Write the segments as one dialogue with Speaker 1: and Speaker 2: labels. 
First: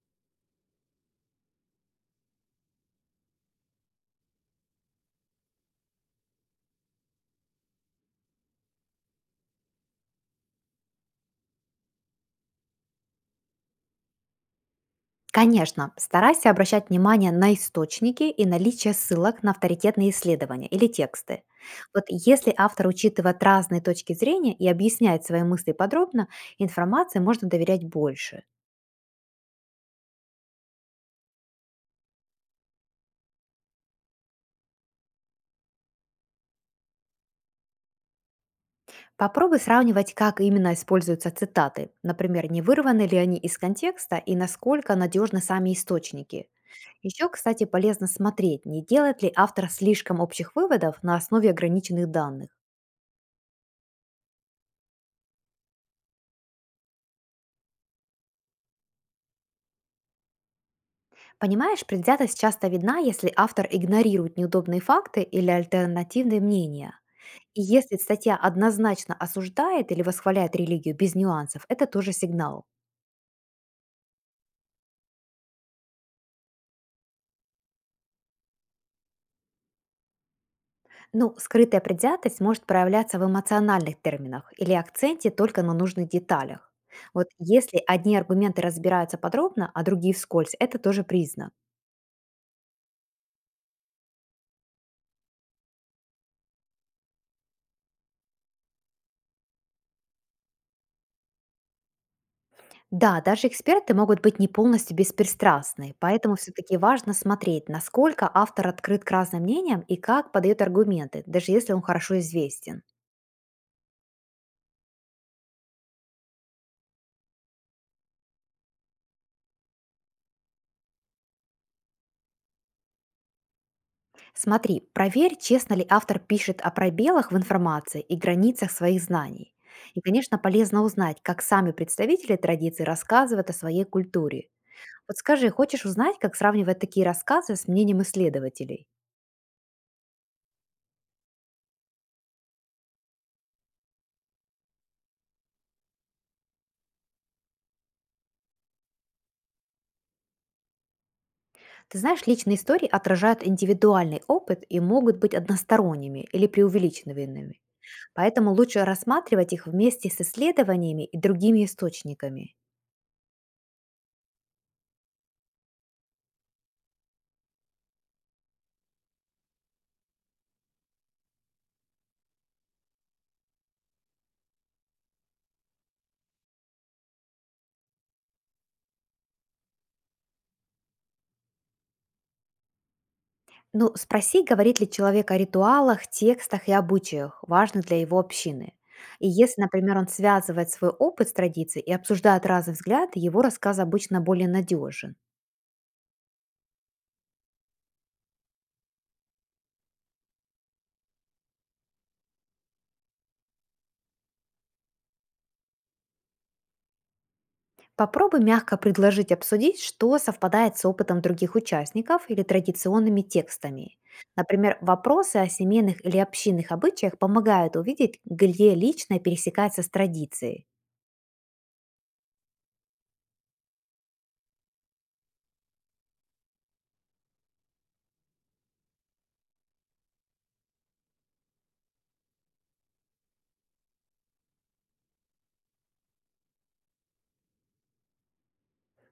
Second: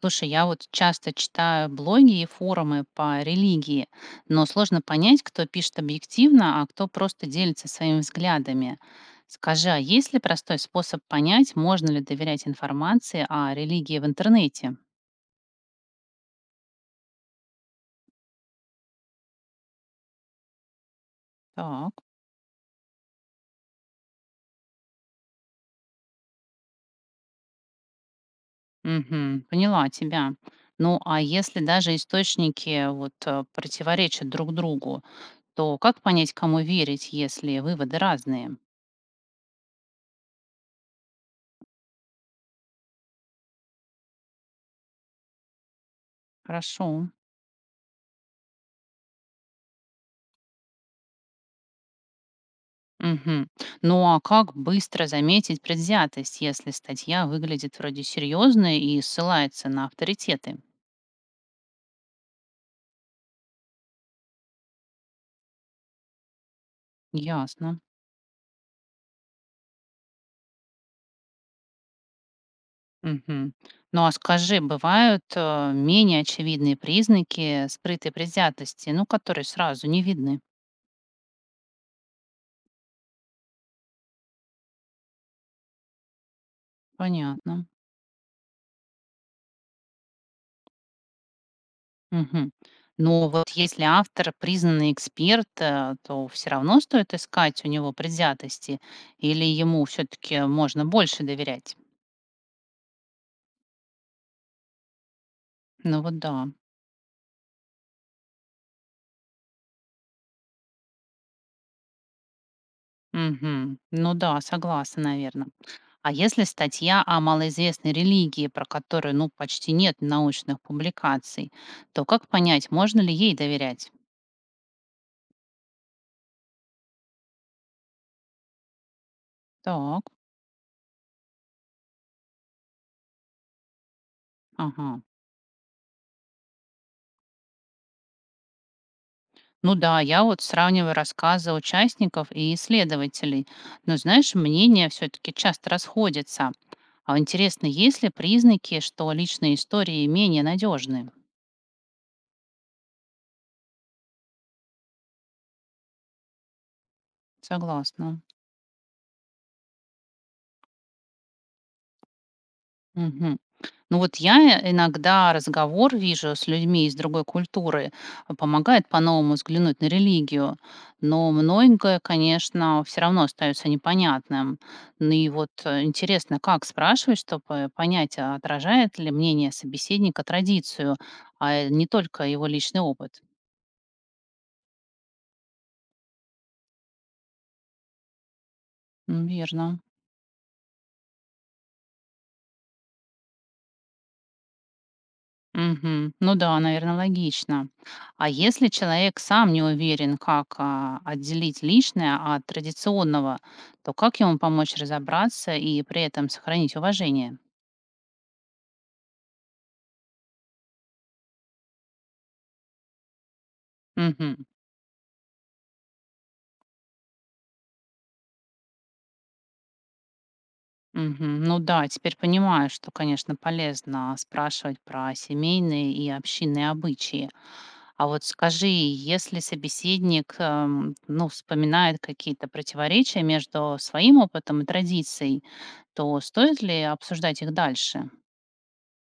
Speaker 1: Слушай, я вот часто читаю блоги и форумы по религии, но сложно понять, кто пишет объективно, а кто просто делится своими взглядами. Скажи, а есть ли простой способ понять, можно ли доверять информации о религии в интернете?
Speaker 2: Конечно, старайся обращать внимание на источники и наличие ссылок на авторитетные исследования или тексты.
Speaker 1: Так,
Speaker 2: Вот если автор учитывает разные точки зрения и объясняет свои мысли подробно, информации можно доверять больше.
Speaker 1: мгм, поняла тебя. Ну, а если даже источники вот противоречат друг другу, то как понять, кому верить, если выводы разные?
Speaker 2: Попробуй сравнивать, как именно используются цитаты, например, не вырваны ли они из контекста и насколько надежны сами источники.
Speaker 1: Хорошо.
Speaker 2: Еще, кстати, полезно смотреть, не делает ли автор слишком общих выводов на основе ограниченных данных.
Speaker 1: Мгм. Ну а как быстро заметить предвзятость, если статья выглядит вроде серьезной и ссылается на авторитеты?
Speaker 2: Понимаешь, предвзятость часто видна, если автор игнорирует неудобные факты или альтернативные мнения. И
Speaker 1: Ясно.
Speaker 2: если статья однозначно осуждает или восхваляет религию без нюансов, это тоже сигнал.
Speaker 1: Мгм. Ну а скажи, бывают менее очевидные признаки скрытой предвзятости, ну, которые сразу не видны?
Speaker 2: Ну, скрытая предвзятость может проявляться в эмоциональных терминах или акценте только на нужных деталях. Вот
Speaker 1: Понятно.
Speaker 2: если одни аргументы разбираются подробно, а другие вскользь, это тоже признак.
Speaker 1: Мгм. Но вот если автор признанный эксперт, то все равно стоит искать у него предвзятости, или ему все-таки можно больше доверять?
Speaker 2: Да, даже эксперты могут быть не полностью беспристрастны,
Speaker 1: Ну вот да.
Speaker 2: поэтому все-таки важно смотреть, насколько автор открыт к разным мнениям и как подает аргументы, даже если он хорошо известен.
Speaker 1: Мгм. Ну да, согласна, наверное. А если статья о малоизвестной религии, про которую, ну, почти нет научных публикаций, то как понять, можно ли ей доверять?
Speaker 2: Смотри, проверь, честно ли автор пишет о пробелах в информации и границах своих знаний. И,
Speaker 1: Так,
Speaker 2: конечно, полезно узнать, как сами представители традиции рассказывают о своей культуре.
Speaker 1: ага.
Speaker 2: Вот скажи, хочешь узнать, как сравнивать такие рассказы с мнением исследователей?
Speaker 1: Ну да, я вот сравниваю рассказы участников и исследователей. Но знаешь, мнения все-таки часто расходятся. А интересно, есть ли признаки, что личные истории менее надежны?
Speaker 2: Ты знаешь, личные истории отражают индивидуальный опыт и могут быть односторонними или преувеличенными,
Speaker 1: Согласна.
Speaker 2: поэтому лучше рассматривать их вместе с исследованиями и другими источниками.
Speaker 1: Мгм. Ну вот я иногда разговор вижу с людьми из другой культуры, а, помогает по-новому взглянуть на религию, но многое, конечно, все равно остается непонятным. Ну и вот интересно, как спрашивать, чтобы понять, а отражает ли мнение собеседника традицию, а не только его личный опыт.
Speaker 2: Ну, спроси, говорит ли человек о ритуалах, текстах и обычаях, важных для его общины. И если,
Speaker 1: Верно.
Speaker 2: например, он связывает свой опыт с традицией и обсуждает разные взгляды, его рассказ обычно более надежен.
Speaker 1: Мгм. Ну да, наверное, логично. А если человек сам не уверен, как отделить личное от традиционного, то как ему помочь разобраться и при этом сохранить уважение?
Speaker 2: Попробуй мягко предложить обсудить, что совпадает с опытом других участников или традиционными текстами.
Speaker 1: Мгм.
Speaker 2: Например, вопросы о семейных или общинных обычаях помогают увидеть, где личное пересекается с традицией.
Speaker 1: Мгм. Ну да, теперь понимаю, что, конечно, полезно спрашивать про семейные и общинные обычаи. А вот скажи, если собеседник, ну, вспоминает какие-то противоречия между своим опытом и традицией, то стоит ли обсуждать их дальше?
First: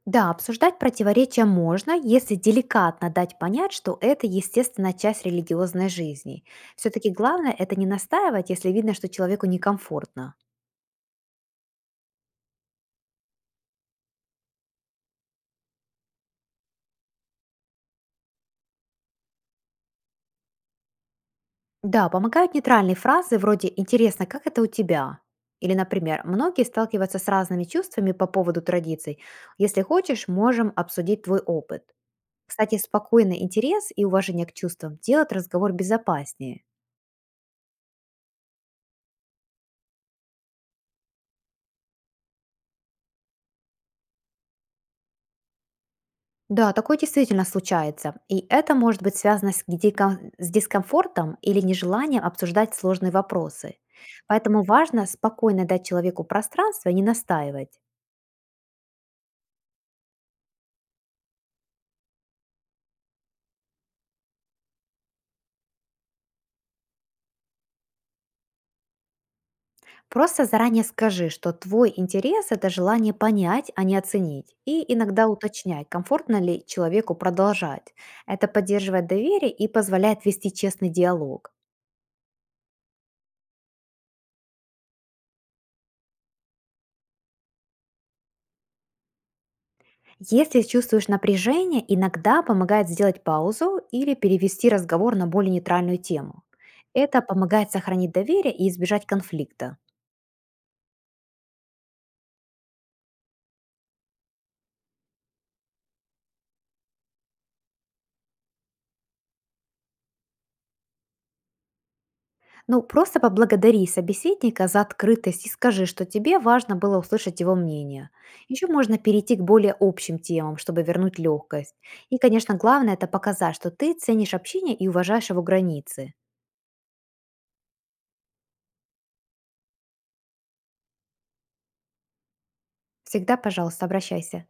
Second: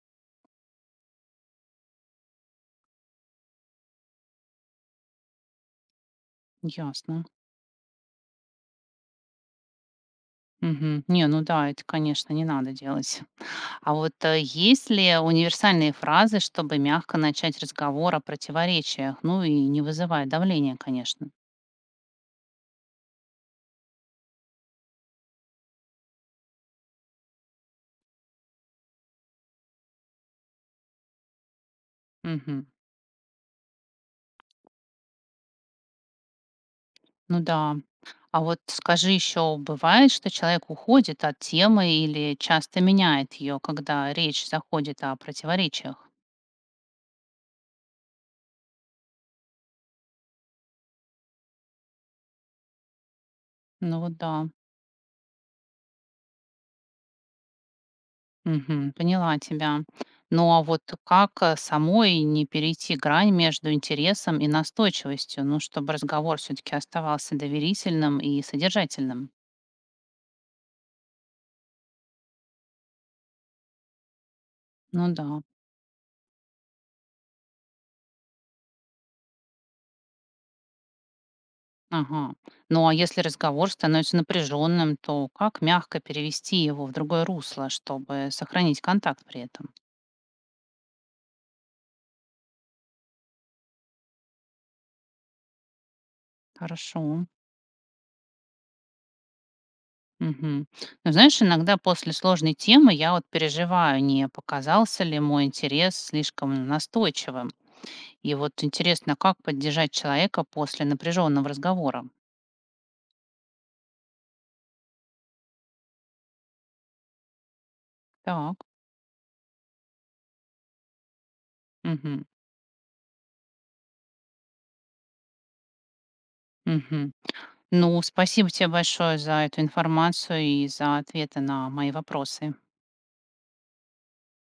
Speaker 2: Да, обсуждать противоречия можно, если деликатно дать понять, что это естественная часть религиозной жизни. Все-таки
Speaker 1: Ясно.
Speaker 2: главное это не настаивать, если видно, что человеку некомфортно.
Speaker 1: Мгм. Не, ну да, это, конечно, не надо делать. А вот есть ли универсальные фразы, чтобы мягко начать разговор о противоречиях, ну и не вызывать давления, конечно?
Speaker 2: Да, помогают нейтральные фразы вроде «интересно, как это у тебя?» Или, например, многие сталкиваются с разными чувствами по поводу традиций. Если хочешь, можем обсудить твой опыт.
Speaker 1: Мгм.
Speaker 2: Кстати, спокойный интерес и уважение к чувствам делают разговор безопаснее.
Speaker 1: Ну да. А вот скажи еще, бывает, что человек уходит от темы или часто меняет ее, когда речь заходит о противоречиях?
Speaker 2: Да, такое действительно случается. И это может быть связано с дискомфортом или нежеланием обсуждать сложные вопросы.
Speaker 1: Ну вот да.
Speaker 2: Поэтому важно спокойно дать человеку пространство и не настаивать.
Speaker 1: Мгм. Поняла тебя. Ну а вот как, самой не перейти грань между интересом и настойчивостью? Ну, чтобы разговор все-таки оставался доверительным и содержательным.
Speaker 2: Просто заранее скажи, что твой интерес– это желание понять, а не оценить. И
Speaker 1: Ну да.
Speaker 2: иногда уточняй, комфортно ли человеку продолжать. Это поддерживает доверие и позволяет вести честный диалог.
Speaker 1: Ага. Ну а если разговор становится напряженным, то как мягко перевести его в другое русло, чтобы сохранить контакт при этом?
Speaker 2: Если чувствуешь напряжение, иногда помогает сделать паузу или перевести разговор на более нейтральную тему.
Speaker 1: Хорошо.
Speaker 2: Это помогает сохранить доверие и избежать конфликта.
Speaker 1: Мгм. Ну, знаешь, иногда после сложной темы я вот переживаю, не показался ли мой интерес слишком настойчивым. И вот интересно, как поддержать человека после напряженного разговора?
Speaker 2: Ну, просто поблагодари собеседника за открытость и скажи, что тебе важно было услышать его мнение.
Speaker 1: Так.
Speaker 2: Еще можно перейти к более общим темам, чтобы вернуть легкость. И,
Speaker 1: Мгм.
Speaker 2: конечно, главное– это показать, что ты ценишь общение и уважаешь его границы.
Speaker 1: Мгм. Ну, спасибо тебе большое за эту информацию и за ответы на мои вопросы.
Speaker 2: Всегда, пожалуйста, обращайся.